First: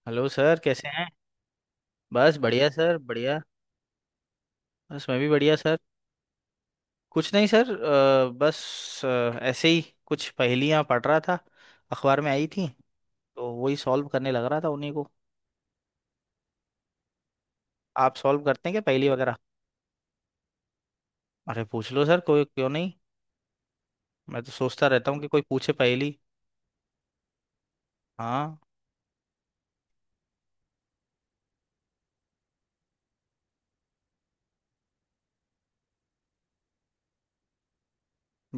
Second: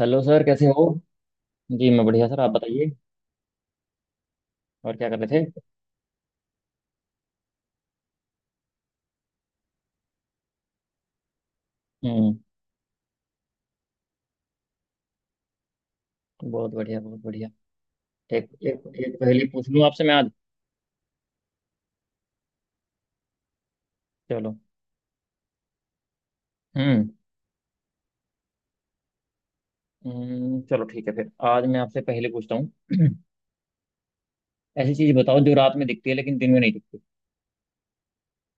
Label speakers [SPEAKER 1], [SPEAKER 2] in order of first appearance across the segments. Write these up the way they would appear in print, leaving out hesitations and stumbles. [SPEAKER 1] Hello
[SPEAKER 2] hello
[SPEAKER 1] sir
[SPEAKER 2] sir
[SPEAKER 1] कैसे हो।
[SPEAKER 2] कैसे हैं।
[SPEAKER 1] जी मैं बढ़िया
[SPEAKER 2] बस
[SPEAKER 1] सर, आप
[SPEAKER 2] बढ़िया
[SPEAKER 1] बताइए।
[SPEAKER 2] सर बढ़िया।
[SPEAKER 1] और
[SPEAKER 2] बस
[SPEAKER 1] क्या कर
[SPEAKER 2] मैं भी
[SPEAKER 1] रहे
[SPEAKER 2] बढ़िया
[SPEAKER 1] थे।
[SPEAKER 2] सर। कुछ नहीं सर। बस ऐसे ही कुछ पहेलियां पढ़ रहा था। अखबार में
[SPEAKER 1] हम्म।
[SPEAKER 2] आई थी तो वही सॉल्व करने लग रहा था उन्हीं को।
[SPEAKER 1] बहुत बढ़िया बहुत बढ़िया।
[SPEAKER 2] आप सॉल्व
[SPEAKER 1] एक
[SPEAKER 2] करते हैं क्या
[SPEAKER 1] एक
[SPEAKER 2] पहेली
[SPEAKER 1] एक
[SPEAKER 2] वगैरह।
[SPEAKER 1] पहेली पूछ लूँ आपसे मैं आज।
[SPEAKER 2] अरे पूछ लो सर, कोई क्यों नहीं। मैं तो
[SPEAKER 1] चलो।
[SPEAKER 2] सोचता रहता हूँ कि कोई पूछे पहेली।
[SPEAKER 1] हम्म।
[SPEAKER 2] हाँ।
[SPEAKER 1] चलो ठीक है फिर आज मैं आपसे पहेली पूछता हूँ। ऐसी चीज बताओ जो रात में दिखती है लेकिन दिन में नहीं दिखती।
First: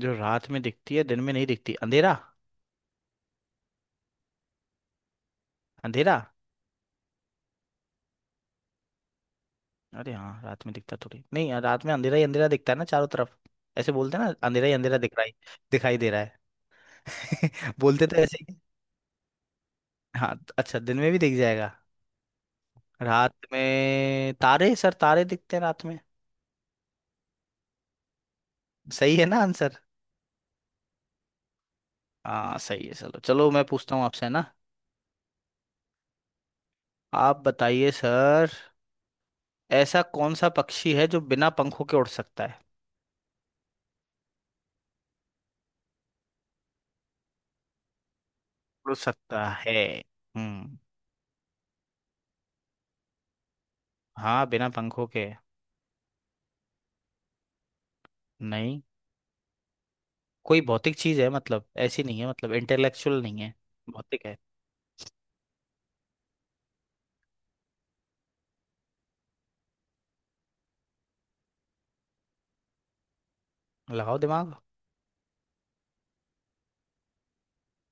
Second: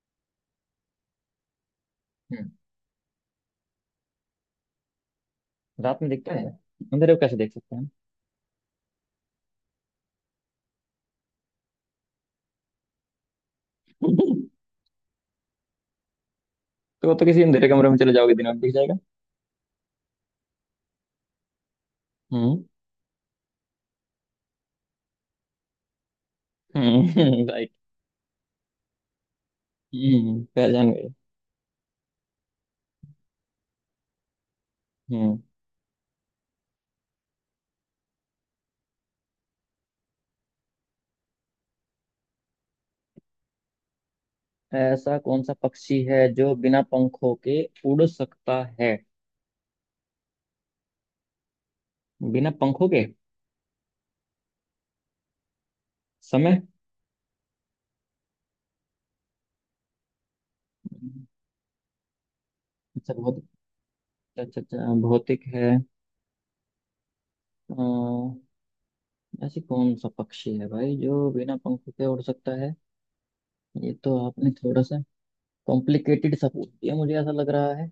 [SPEAKER 2] जो रात में दिखती है दिन में नहीं दिखती, अंधेरा।
[SPEAKER 1] हम्म। रात में
[SPEAKER 2] अंधेरा।
[SPEAKER 1] दिखता है। अंधेरे को कैसे देख सकते हैं?
[SPEAKER 2] अरे हाँ, रात में दिखता थोड़ी नहीं यार, रात में अंधेरा ही अंधेरा दिखता है ना चारों तरफ। ऐसे बोलते हैं ना अंधेरा ही अंधेरा दिख रहा है, दिखाई दे रहा है।
[SPEAKER 1] तो वो तो किसी अंधेरे कमरे में
[SPEAKER 2] बोलते
[SPEAKER 1] चले
[SPEAKER 2] तो
[SPEAKER 1] जाओगे
[SPEAKER 2] ऐसे
[SPEAKER 1] दिन
[SPEAKER 2] ही।
[SPEAKER 1] में दिख जाएगा।
[SPEAKER 2] हाँ अच्छा, दिन में भी दिख जाएगा।
[SPEAKER 1] हम्म।
[SPEAKER 2] रात में तारे सर, तारे दिखते हैं रात में।
[SPEAKER 1] हम्म। राइट।
[SPEAKER 2] सही है ना आंसर।
[SPEAKER 1] हम्म, पहचान गए।
[SPEAKER 2] हाँ सही है, चलो चलो मैं पूछता हूँ आपसे है ना।
[SPEAKER 1] हम्म।
[SPEAKER 2] आप बताइए सर। ऐसा कौन सा पक्षी है जो बिना पंखों के उड़ सकता है।
[SPEAKER 1] ऐसा कौन सा पक्षी है जो बिना पंखों के उड़ सकता है?
[SPEAKER 2] उड़ सकता है, हम्म।
[SPEAKER 1] बिना पंखों के?
[SPEAKER 2] हाँ, बिना पंखों के।
[SPEAKER 1] समय।
[SPEAKER 2] नहीं। कोई भौतिक चीज है, मतलब ऐसी नहीं है, मतलब
[SPEAKER 1] अच्छा
[SPEAKER 2] इंटेलेक्चुअल नहीं
[SPEAKER 1] बहुत।
[SPEAKER 2] है। भौतिक है।
[SPEAKER 1] अच्छा अच्छा, भौतिक है। अ, ऐसी कौन सा पक्षी है भाई जो बिना पंखों के उड़ सकता है? ये तो
[SPEAKER 2] लगाओ
[SPEAKER 1] आपने
[SPEAKER 2] दिमाग।
[SPEAKER 1] थोड़ा सा कॉम्प्लिकेटेड सा पूछ दिया, मुझे ऐसा लग रहा है।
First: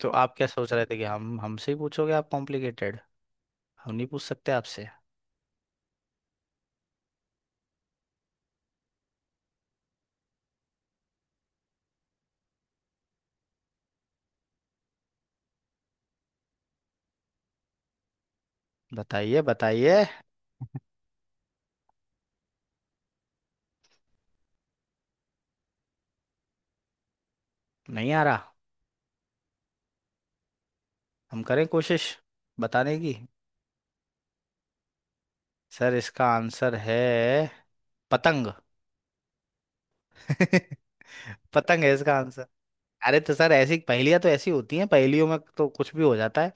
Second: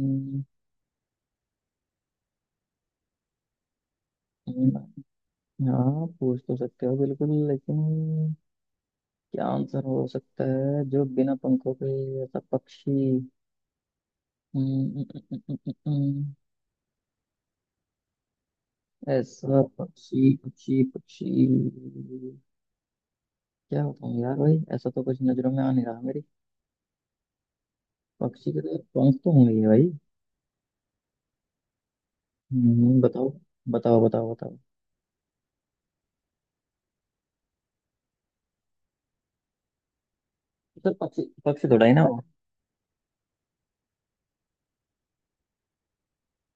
[SPEAKER 2] तो आप क्या सोच रहे थे कि हम हमसे ही पूछोगे आप कॉम्प्लिकेटेड, हम नहीं पूछ सकते
[SPEAKER 1] अम्म,
[SPEAKER 2] आपसे।
[SPEAKER 1] हाँ पूछ तो सकते हो बिल्कुल, लेकिन क्या आंसर हो सकता है जो बिना पंखों के ऐसा पक्षी? अम्म, अम्म, अम्म, अम्म, अम्म,
[SPEAKER 2] बताइए
[SPEAKER 1] ऐसा
[SPEAKER 2] बताइए।
[SPEAKER 1] पक्षी पक्षी पक्षी। क्या बताऊँ यार भाई, ऐसा तो कुछ नजरों में आ नहीं रहा मेरी।
[SPEAKER 2] नहीं आ रहा।
[SPEAKER 1] पक्षी के तो पंख तो होंगे ही भाई।
[SPEAKER 2] हम करें कोशिश बताने की।
[SPEAKER 1] बताओ बताओ बताओ। बताओ
[SPEAKER 2] सर इसका आंसर है पतंग।
[SPEAKER 1] सर, पक्षी पक्षी
[SPEAKER 2] पतंग
[SPEAKER 1] थोड़ा ही
[SPEAKER 2] है
[SPEAKER 1] ना
[SPEAKER 2] इसका
[SPEAKER 1] हो।
[SPEAKER 2] आंसर। अरे तो सर ऐसी पहेलियां तो ऐसी होती हैं, पहेलियों में तो कुछ भी हो जाता है।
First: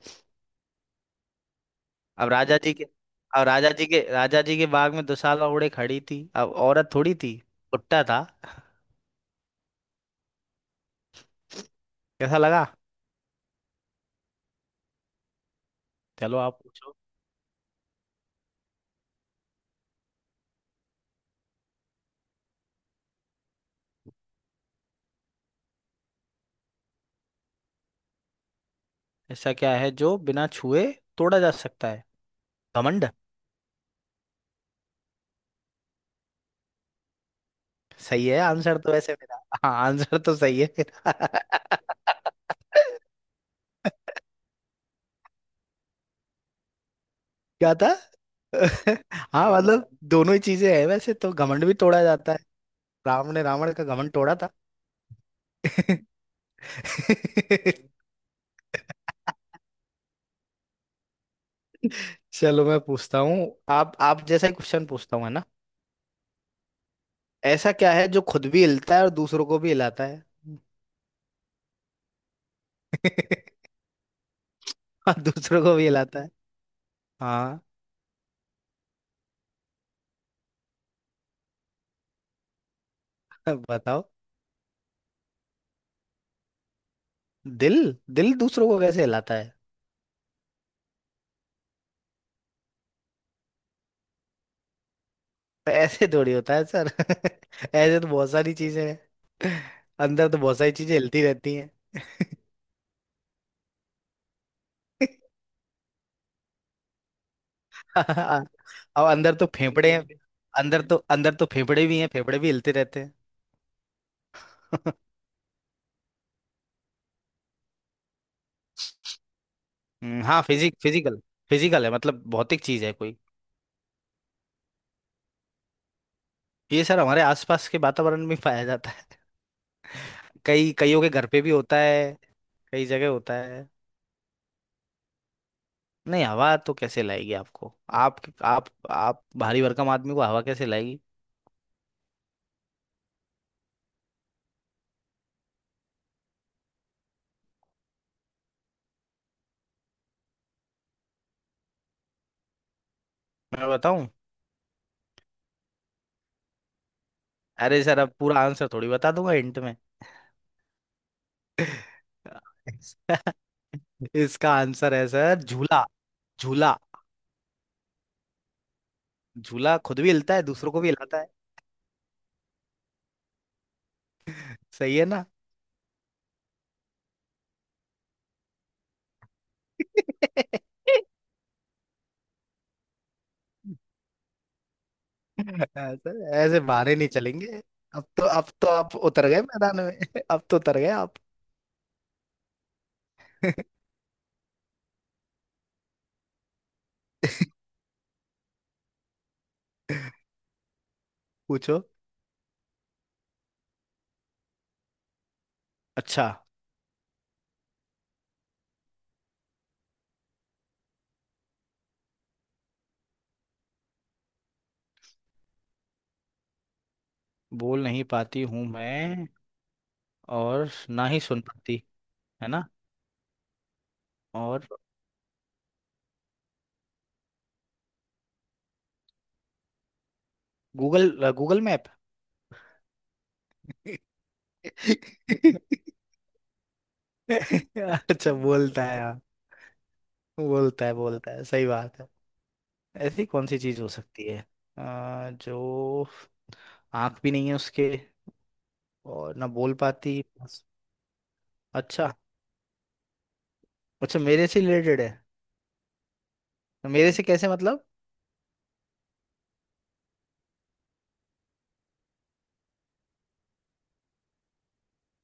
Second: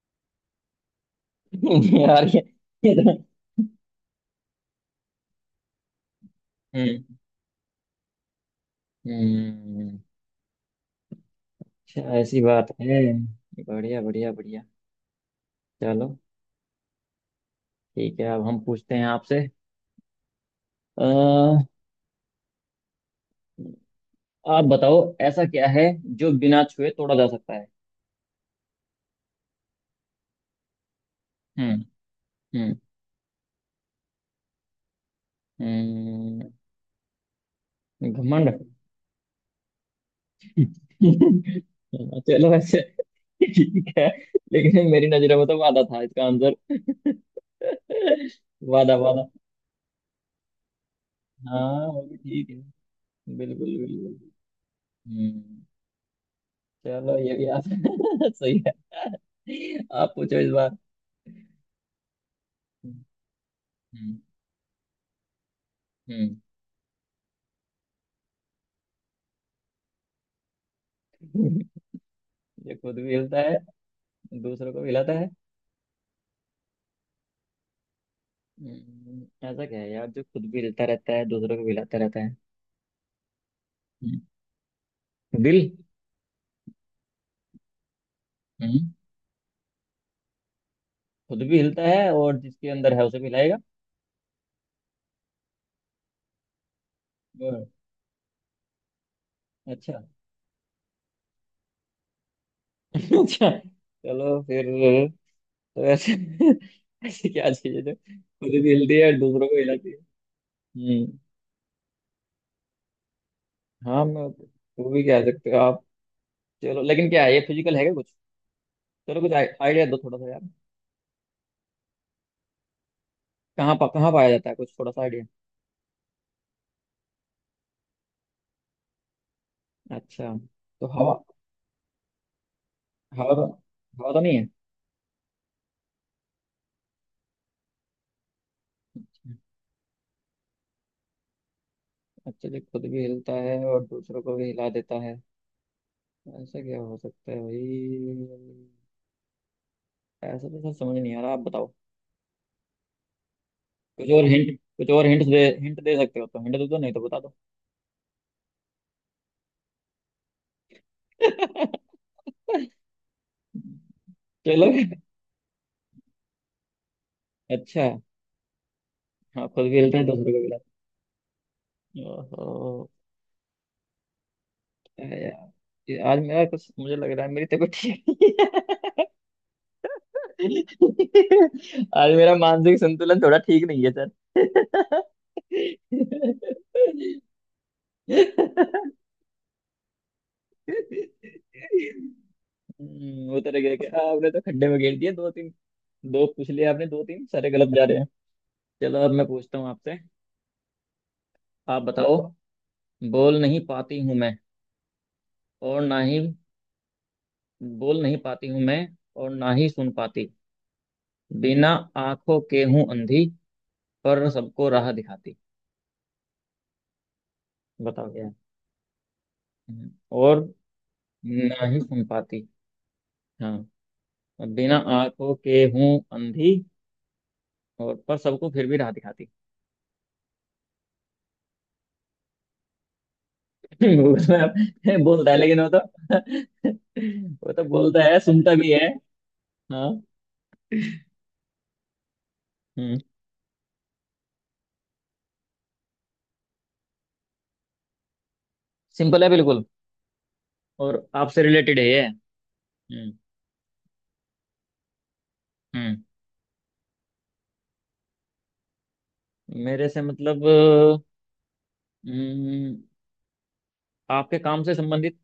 [SPEAKER 1] यार
[SPEAKER 2] अब
[SPEAKER 1] ये,
[SPEAKER 2] राजा जी के
[SPEAKER 1] ये तो
[SPEAKER 2] अब राजा जी के बाग में दुशाला ओढ़े खड़ी थी, अब औरत
[SPEAKER 1] हम्म।
[SPEAKER 2] थोड़ी थी, भुट्टा था।
[SPEAKER 1] हम्म, अच्छा
[SPEAKER 2] कैसा
[SPEAKER 1] ऐसी
[SPEAKER 2] लगा।
[SPEAKER 1] बात है। बढ़िया बढ़िया बढ़िया। चलो,
[SPEAKER 2] चलो आप पूछो।
[SPEAKER 1] ठीक है अब हम पूछते हैं आपसे। अ, आप बताओ ऐसा क्या है जो बिना छुए तोड़ा जा सकता है?
[SPEAKER 2] ऐसा क्या है जो बिना छुए तोड़ा जा
[SPEAKER 1] हम्म।
[SPEAKER 2] सकता है।
[SPEAKER 1] हम्म।
[SPEAKER 2] घमंड।
[SPEAKER 1] हम्म,
[SPEAKER 2] सही है
[SPEAKER 1] घमंड।
[SPEAKER 2] आंसर तो वैसे मेरा। हाँ आंसर तो सही है मेरा।
[SPEAKER 1] चलो ऐसे ठीक है, लेकिन मेरी नजरों में तो वादा था इसका आंसर।
[SPEAKER 2] क्या था।
[SPEAKER 1] वादा वादा।
[SPEAKER 2] हाँ मतलब दोनों ही चीजें हैं, वैसे तो घमंड भी
[SPEAKER 1] हाँ वो
[SPEAKER 2] तोड़ा
[SPEAKER 1] भी
[SPEAKER 2] जाता है।
[SPEAKER 1] ठीक है।
[SPEAKER 2] राम ने रावण
[SPEAKER 1] बिल्कुल
[SPEAKER 2] का घमंड
[SPEAKER 1] बिल्कुल।
[SPEAKER 2] तोड़ा था।
[SPEAKER 1] हम्म। चलो ये भी आप सही है। आप पूछो इस बार।
[SPEAKER 2] चलो मैं पूछता हूँ। आप
[SPEAKER 1] हम्म।
[SPEAKER 2] आप जैसा ही क्वेश्चन पूछता हूँ है ना।
[SPEAKER 1] हम्म।
[SPEAKER 2] ऐसा क्या है जो खुद भी हिलता है और दूसरों को भी हिलाता है।
[SPEAKER 1] ये खुद भी हिलता है दूसरों को भी हिलाता
[SPEAKER 2] और
[SPEAKER 1] है।
[SPEAKER 2] दूसरों को भी हिलाता है। हाँ।
[SPEAKER 1] ऐसा क्या है यार जो खुद भी हिलता रहता है दूसरों को भी हिलाता रहता है?
[SPEAKER 2] बताओ।
[SPEAKER 1] हम्म, दिल।
[SPEAKER 2] दिल। दिल दूसरों को
[SPEAKER 1] हम्म।
[SPEAKER 2] कैसे हिलाता है।
[SPEAKER 1] खुद भी हिलता है और जिसके अंदर है उसे भी हिलाएगा।
[SPEAKER 2] तो ऐसे थोड़ी होता है सर।
[SPEAKER 1] और-।
[SPEAKER 2] ऐसे तो बहुत सारी चीजें हैं,
[SPEAKER 1] अच्छा।
[SPEAKER 2] अंदर तो बहुत सारी चीजें हिलती रहती हैं।
[SPEAKER 1] अच्छा चलो फिर। तो ऐसे ऐसे क्या चाहिए जो खुद ही हिलती
[SPEAKER 2] अब
[SPEAKER 1] है और
[SPEAKER 2] अंदर तो
[SPEAKER 1] दूसरों को हिलाती
[SPEAKER 2] फेफड़े
[SPEAKER 1] है?
[SPEAKER 2] हैं, अंदर तो
[SPEAKER 1] हम्म।
[SPEAKER 2] अंदर तो फेफड़े भी हैं, फेफड़े भी हिलते रहते हैं।
[SPEAKER 1] हाँ मैं, वो भी कह सकते हो आप। चलो लेकिन क्या है ये, फिजिकल है क्या कुछ? चलो कुछ आइडिया दो थोड़ा सा
[SPEAKER 2] हाँ
[SPEAKER 1] यार।
[SPEAKER 2] फिजिकल। फिजिकल है, मतलब भौतिक चीज है कोई।
[SPEAKER 1] कहाँ पाया जाता है, कुछ थोड़ा सा आइडिया?
[SPEAKER 2] ये सर हमारे आसपास के वातावरण में पाया जाता है।
[SPEAKER 1] अच्छा।
[SPEAKER 2] कई
[SPEAKER 1] तो
[SPEAKER 2] कईयों के
[SPEAKER 1] हवा।
[SPEAKER 2] घर पे भी होता है, कई जगह
[SPEAKER 1] हवा
[SPEAKER 2] होता
[SPEAKER 1] तो
[SPEAKER 2] है।
[SPEAKER 1] हवा तो नहीं है?
[SPEAKER 2] नहीं हवा तो कैसे लाएगी आपको। आप भारी भरकम आदमी को हवा कैसे लाएगी।
[SPEAKER 1] अच्छा जी, खुद भी हिलता है और दूसरों को भी हिला देता है, ऐसा क्या हो सकता है भाई? ऐसा तो सर समझ नहीं आ रहा, आप बताओ।
[SPEAKER 2] मैं बताऊं।
[SPEAKER 1] कुछ और हिंट, कुछ और हिंट दे सकते हो तो हिंट दे दो, नहीं तो बता दो।
[SPEAKER 2] अरे सर अब पूरा आंसर थोड़ी बता दूंगा हिंट में। इसका
[SPEAKER 1] चलो।
[SPEAKER 2] आंसर है सर झूला। झूला।
[SPEAKER 1] अच्छा। हाँ खुद
[SPEAKER 2] झूला
[SPEAKER 1] भी हिलते
[SPEAKER 2] खुद
[SPEAKER 1] हैं
[SPEAKER 2] भी
[SPEAKER 1] दूसरों को
[SPEAKER 2] हिलता
[SPEAKER 1] भी
[SPEAKER 2] है
[SPEAKER 1] हिलाते।
[SPEAKER 2] दूसरों को भी हिलाता है,
[SPEAKER 1] ओहो।
[SPEAKER 2] सही है
[SPEAKER 1] हैं। अरे
[SPEAKER 2] ना।
[SPEAKER 1] यार ये आज मेरा कुछ मुझे लग रहा है मेरी तबीयत ठीक नहीं है। आज मेरा मानसिक संतुलन थोड़ा ठीक नहीं है सर।
[SPEAKER 2] ऐसे, ऐसे बहाने नहीं चलेंगे। अब तो आप उतर गए मैदान में। अब तो उतर गए आप।
[SPEAKER 1] उतर गया क्या, आपने तो खड्डे में घेर दिया। दो तीन, दो पूछ लिए आपने, दो तीन सारे गलत जा रहे हैं। चलो अब मैं पूछता हूँ आपसे। आप
[SPEAKER 2] पूछो।
[SPEAKER 1] बताओ। बोल नहीं पाती हूँ मैं, और ना ही,
[SPEAKER 2] अच्छा।
[SPEAKER 1] बोल नहीं पाती हूँ मैं और ना ही सुन पाती, बिना आंखों के हूं अंधी, पर सबको राह दिखाती।
[SPEAKER 2] बोल नहीं
[SPEAKER 1] बताओ क्या है?
[SPEAKER 2] पाती हूँ मैं
[SPEAKER 1] और
[SPEAKER 2] और ना ही सुन
[SPEAKER 1] ना ही
[SPEAKER 2] पाती,
[SPEAKER 1] सुन पाती।
[SPEAKER 2] है ना।
[SPEAKER 1] हाँ।
[SPEAKER 2] और,
[SPEAKER 1] बिना आंखों के हूं अंधी और पर सबको फिर भी राह दिखाती।
[SPEAKER 2] Google, Google map.
[SPEAKER 1] उसमें आप- बोलता है लेकिन वो तो वो तो बोलता है
[SPEAKER 2] अच्छा
[SPEAKER 1] सुनता भी
[SPEAKER 2] बोलता
[SPEAKER 1] है।
[SPEAKER 2] है, हाँ।
[SPEAKER 1] हाँ।
[SPEAKER 2] बोलता है बोलता है, सही बात है।
[SPEAKER 1] हम्म।
[SPEAKER 2] ऐसी कौन सी चीज हो सकती है जो आंख भी नहीं है उसके
[SPEAKER 1] सिंपल है
[SPEAKER 2] और ना
[SPEAKER 1] बिल्कुल।
[SPEAKER 2] बोल पाती बस।
[SPEAKER 1] और आपसे रिलेटेड है ये।
[SPEAKER 2] अच्छा।
[SPEAKER 1] हम्म।
[SPEAKER 2] अच्छा मेरे से रिलेटेड है,
[SPEAKER 1] हम्म।
[SPEAKER 2] तो मेरे से कैसे मतलब।
[SPEAKER 1] मेरे से मतलब हम्म, आपके काम से संबंधित।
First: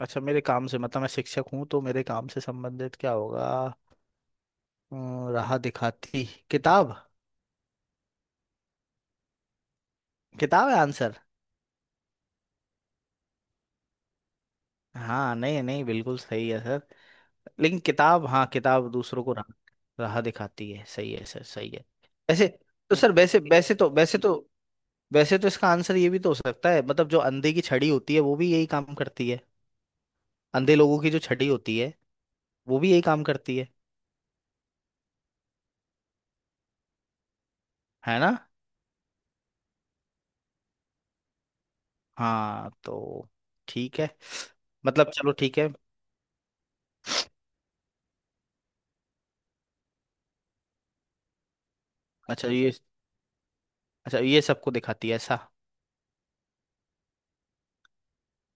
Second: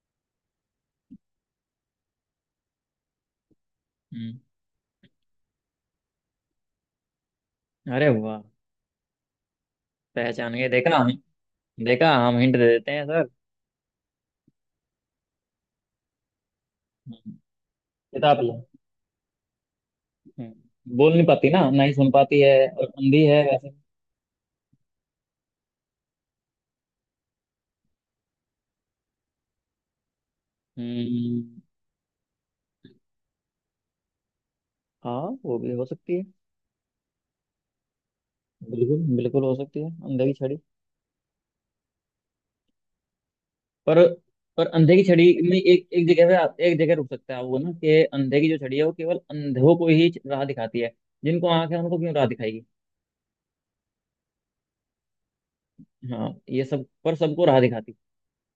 [SPEAKER 2] अच्छा मेरे काम से, मतलब मैं शिक्षक हूँ तो मेरे काम से संबंधित क्या होगा।
[SPEAKER 1] हम्म,
[SPEAKER 2] अम, राह दिखाती, किताब।
[SPEAKER 1] अरे वाह, पहचान गए,
[SPEAKER 2] किताब है
[SPEAKER 1] देखा?
[SPEAKER 2] आंसर।
[SPEAKER 1] देखा, हम हिंट दे देते हैं सर।
[SPEAKER 2] हाँ नहीं नहीं, बिल्कुल सही है सर।
[SPEAKER 1] हम्म,
[SPEAKER 2] लेकिन किताब,
[SPEAKER 1] किताब
[SPEAKER 2] हाँ
[SPEAKER 1] लो।
[SPEAKER 2] किताब दूसरों को राह राह दिखाती है,
[SPEAKER 1] बोल
[SPEAKER 2] सही है
[SPEAKER 1] नहीं
[SPEAKER 2] सर
[SPEAKER 1] पाती, ना
[SPEAKER 2] सही
[SPEAKER 1] ना
[SPEAKER 2] है।
[SPEAKER 1] ही सुन पाती
[SPEAKER 2] वैसे
[SPEAKER 1] है, और
[SPEAKER 2] तो सर,
[SPEAKER 1] अंधी
[SPEAKER 2] वैसे
[SPEAKER 1] है वैसे।
[SPEAKER 2] वैसे तो वैसे तो वैसे तो इसका आंसर ये भी तो हो सकता है, मतलब जो अंधे की छड़ी होती है वो भी यही काम करती है। अंधे लोगों की जो छड़ी
[SPEAKER 1] हम्म,
[SPEAKER 2] होती है वो भी यही काम करती है
[SPEAKER 1] हाँ वो भी हो सकती है।
[SPEAKER 2] है ना।
[SPEAKER 1] बिल्कुल बिल्कुल हो सकती है, अंधे की छड़ी।
[SPEAKER 2] हाँ तो
[SPEAKER 1] पर
[SPEAKER 2] ठीक है,
[SPEAKER 1] पर अंधे की
[SPEAKER 2] मतलब
[SPEAKER 1] छड़ी
[SPEAKER 2] चलो
[SPEAKER 1] में
[SPEAKER 2] ठीक है।
[SPEAKER 1] एक एक जगह पे आप एक जगह रुक सकता है वो, ना कि अंधे की जो छड़ी है वो केवल अंधों को ही राह दिखाती है, जिनको आंख है उनको क्यों राह
[SPEAKER 2] अच्छा
[SPEAKER 1] दिखाएगी?
[SPEAKER 2] ये, अच्छा ये सबको दिखाती है ऐसा।
[SPEAKER 1] हाँ ये सब, पर सबको राह दिखाती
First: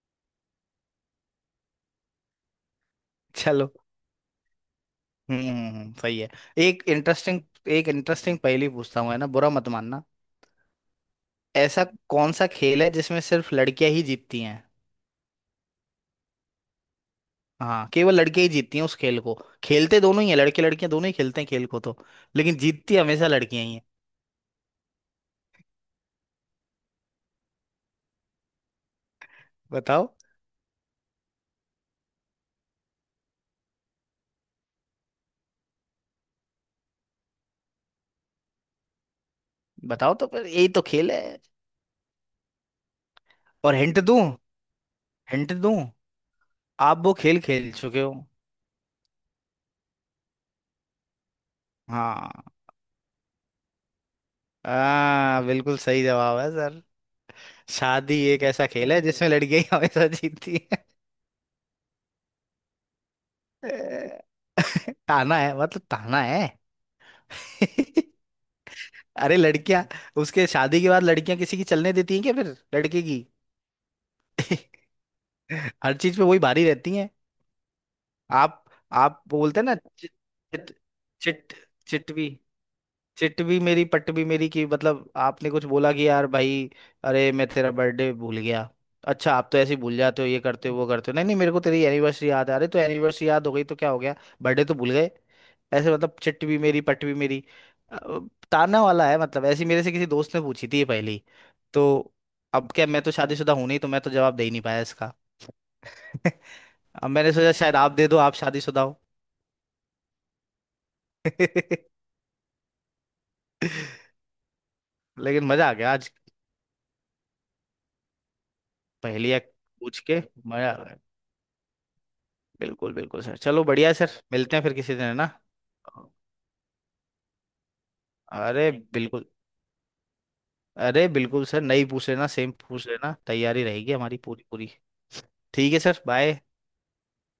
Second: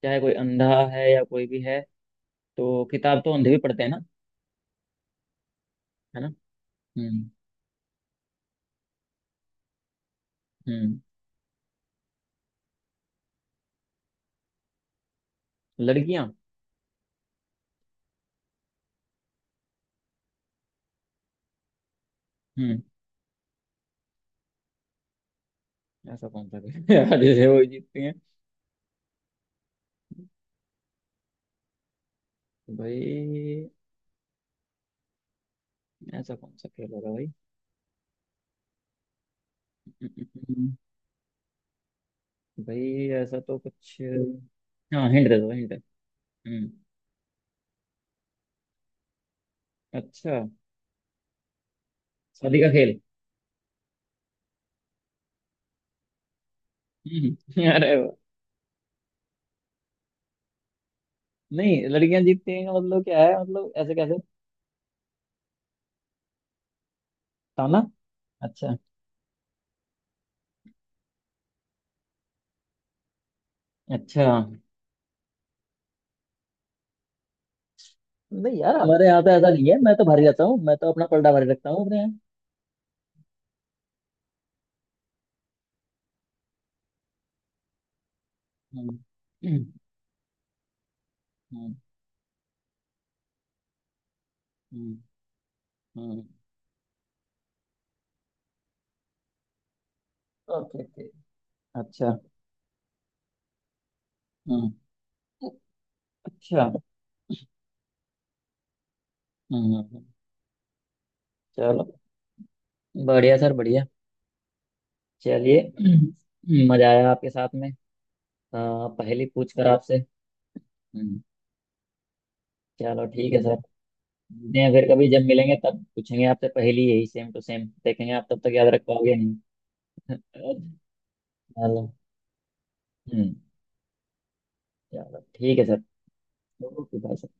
[SPEAKER 1] चाहे कोई अंधा है या कोई भी है, तो किताब तो अंधे भी
[SPEAKER 2] चलो।
[SPEAKER 1] पढ़ते हैं ना,
[SPEAKER 2] सही
[SPEAKER 1] है
[SPEAKER 2] है।
[SPEAKER 1] ना।
[SPEAKER 2] एक
[SPEAKER 1] हम्म।
[SPEAKER 2] इंटरेस्टिंग एक इंटरेस्टिंग पहेली पूछता हूँ है ना, बुरा मत मानना।
[SPEAKER 1] हम्म।
[SPEAKER 2] ऐसा कौन सा खेल है जिसमें सिर्फ लड़कियां ही जीतती हैं।
[SPEAKER 1] लड़कियां।
[SPEAKER 2] हाँ केवल लड़कियां ही जीतती हैं उस खेल को। खेलते दोनों ही हैं, लड़के लड़कियां दोनों ही खेलते हैं खेल को तो, लेकिन
[SPEAKER 1] हम्म।
[SPEAKER 2] जीतती हमेशा लड़कियां ही हैं।
[SPEAKER 1] ऐसा कौन सा खेल यार जैसे वो जीतती हैं?
[SPEAKER 2] बताओ।
[SPEAKER 1] तो भाई ऐसा कौन सा खेल होगा भाई?
[SPEAKER 2] बताओ तो फिर, यही
[SPEAKER 1] हम्म,
[SPEAKER 2] तो खेल है।
[SPEAKER 1] भाई ऐसा तो
[SPEAKER 2] और
[SPEAKER 1] कुछ।
[SPEAKER 2] हिंट दूं।
[SPEAKER 1] हाँ हिंट दे दो
[SPEAKER 2] हिंट
[SPEAKER 1] हिंट।
[SPEAKER 2] दूं
[SPEAKER 1] हम्म।
[SPEAKER 2] आप वो खेल खेल चुके हो।
[SPEAKER 1] अच्छा,
[SPEAKER 2] हाँ।
[SPEAKER 1] शादी का खेल।
[SPEAKER 2] हाँ बिल्कुल सही जवाब है सर।
[SPEAKER 1] अरे वाह।
[SPEAKER 2] शादी एक ऐसा खेल है जिसमें लड़कियां ही हमेशा जीतती है।
[SPEAKER 1] नहीं, लड़कियां जीतती हैं का मतलब क्या है, मतलब ऐसे कैसे?
[SPEAKER 2] ताना है, मतलब ताना है।
[SPEAKER 1] ताना। अच्छा।
[SPEAKER 2] अरे लड़कियां, उसके शादी के बाद लड़कियां किसी की चलने देती हैं क्या फिर, लड़के की।
[SPEAKER 1] अच्छा
[SPEAKER 2] हर चीज पे वही भारी रहती हैं।
[SPEAKER 1] नहीं
[SPEAKER 2] आप
[SPEAKER 1] यार, हमारे यहाँ
[SPEAKER 2] आप
[SPEAKER 1] तो ऐसा
[SPEAKER 2] बोलते हैं
[SPEAKER 1] नहीं
[SPEAKER 2] ना,
[SPEAKER 1] है, मैं तो
[SPEAKER 2] चिट
[SPEAKER 1] भारी रहता हूँ,
[SPEAKER 2] चिट
[SPEAKER 1] मैं तो अपना पलड़ा भारी
[SPEAKER 2] चिट
[SPEAKER 1] रखता हूँ अपने यहाँ।
[SPEAKER 2] चिटवी, चिट भी मेरी पट भी मेरी, कि मतलब आपने कुछ बोला कि यार भाई अरे मैं तेरा बर्थडे भूल गया।
[SPEAKER 1] हम्म।
[SPEAKER 2] अच्छा, आप तो
[SPEAKER 1] हम्म।
[SPEAKER 2] ऐसे ही भूल जाते हो, ये करते हो वो करते हो, नहीं नहीं मेरे को
[SPEAKER 1] हम्म।
[SPEAKER 2] तेरी एनिवर्सरी याद है, अरे तो एनिवर्सरी याद हो गई तो क्या हो गया, बर्थडे तो भूल
[SPEAKER 1] हम्म,
[SPEAKER 2] गए। ऐसे मतलब
[SPEAKER 1] हम्म।
[SPEAKER 2] चिट भी मेरी पट भी मेरी। अ, ताना वाला है मतलब, ऐसी मेरे से किसी दोस्त ने पूछी थी
[SPEAKER 1] ओके
[SPEAKER 2] ये
[SPEAKER 1] ओके।
[SPEAKER 2] पहली। तो
[SPEAKER 1] अच्छा।
[SPEAKER 2] अब क्या, मैं तो शादीशुदा हूं नहीं तो मैं तो जवाब दे ही नहीं
[SPEAKER 1] हम्म।
[SPEAKER 2] पाया इसका।
[SPEAKER 1] अच्छा। हम्म।
[SPEAKER 2] अब मैंने सोचा शायद आप दे दो, आप शादीशुदा हो।
[SPEAKER 1] हम्म, हम्म। चलो, बढ़िया सर बढ़िया।
[SPEAKER 2] लेकिन
[SPEAKER 1] चलिए,
[SPEAKER 2] मजा आ गया आज,
[SPEAKER 1] मजा आया आपके साथ में, पहेली
[SPEAKER 2] पहेलियां
[SPEAKER 1] पूछ कर आपसे।
[SPEAKER 2] पूछ के मजा आ गया।
[SPEAKER 1] हम्म,
[SPEAKER 2] बिल्कुल
[SPEAKER 1] चलो
[SPEAKER 2] बिल्कुल
[SPEAKER 1] ठीक
[SPEAKER 2] सर,
[SPEAKER 1] है सर,
[SPEAKER 2] चलो बढ़िया है सर, मिलते
[SPEAKER 1] मिलते
[SPEAKER 2] हैं
[SPEAKER 1] हैं
[SPEAKER 2] फिर
[SPEAKER 1] फिर
[SPEAKER 2] किसी दिन
[SPEAKER 1] कभी,
[SPEAKER 2] है
[SPEAKER 1] जब
[SPEAKER 2] ना।
[SPEAKER 1] मिलेंगे तब पूछेंगे आपसे पहेली, यही सेम टू सेम, देखेंगे आप तब तक
[SPEAKER 2] अरे
[SPEAKER 1] याद
[SPEAKER 2] थैंक यू,
[SPEAKER 1] रख पाओगे या
[SPEAKER 2] बिल्कुल।
[SPEAKER 1] नहीं।
[SPEAKER 2] अरे बिल्कुल सर, नई
[SPEAKER 1] चलो।
[SPEAKER 2] पूछ लेना सेम पूछ लेना,
[SPEAKER 1] हम्म,
[SPEAKER 2] तैयारी रहेगी हमारी पूरी पूरी।
[SPEAKER 1] चलो ठीक है
[SPEAKER 2] ठीक है
[SPEAKER 1] sir.
[SPEAKER 2] Sir, bye.
[SPEAKER 1] Okay bye.